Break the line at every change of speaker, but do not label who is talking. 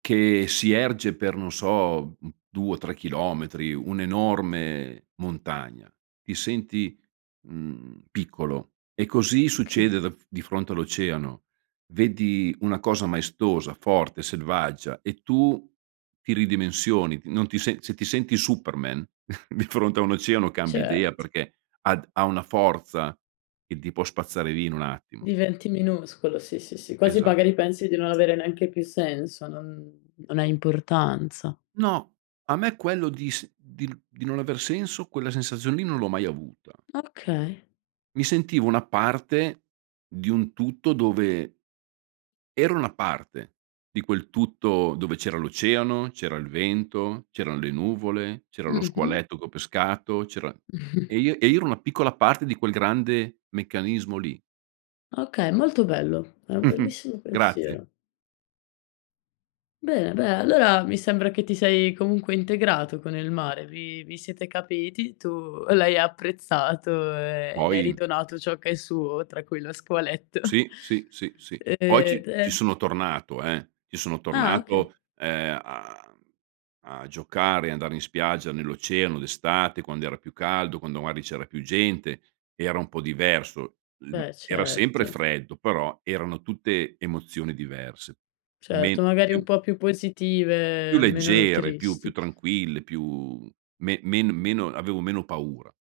Che si erge per non so, mhmm, 2 o 3 chilometri, un'enorme montagna. Ti senti, mhmm, piccolo e così
Oka
succede da di fronte all'oceano. Vedi una cosa maestosa, forte, selvaggia e tu ti ridimensioni, t non ti se se ti senti Superman, di fronte a un oceano cambi idea
Cert
perché ad ha una forza che ti può spazzare via in un attimo.
Diventi minuscolo. Sì, sì, sì, quasi
Esatto.
magari pensi di non avere neanche più senso, non non hai importanza.
No. A me quello di s di n di non aver senso quella sensazione lì non l'ho mai avuta.
Okay.
Mi sentivo una parte di un tutto dove ero una parte di quel tutto, dove c'era l'oceano, c'era il vento, c'erano le nuvole, c'era lo
Mh-mh.
squaletto che ho pescato, c'era e io e io ero una piccola parte di quel grande meccanismo lì.
Okay, molto bello. È un bellissimo
Grazie.
pensiero. Bene dai allora mi sembra che ti sei comunque integrato con il mare, vi vi siete capiti, tu l'hai apprezzato e gli hai
Poi
ridonato ciò che è suo tra cui lo squaletto.
Sì, sì, sì, sì.
Ehm,
Poi ci ci
e
sono tornato eh, ci sono
Ah, okay.
tornato, ehm, a mhmm, a giocare, andare in spiaggia nell'oceano d'estate, quando era più caldo, quando magari c'era più gente, era un po' diverso, ehm,
Beh
era sempre
certo.
freddo, però erano tutte emozioni diverse. Men
Certo! Magari un
più
po' più
Più
positive, meno
leggere, più più
tristi.
tranquille, più men men meno avevo meno paura.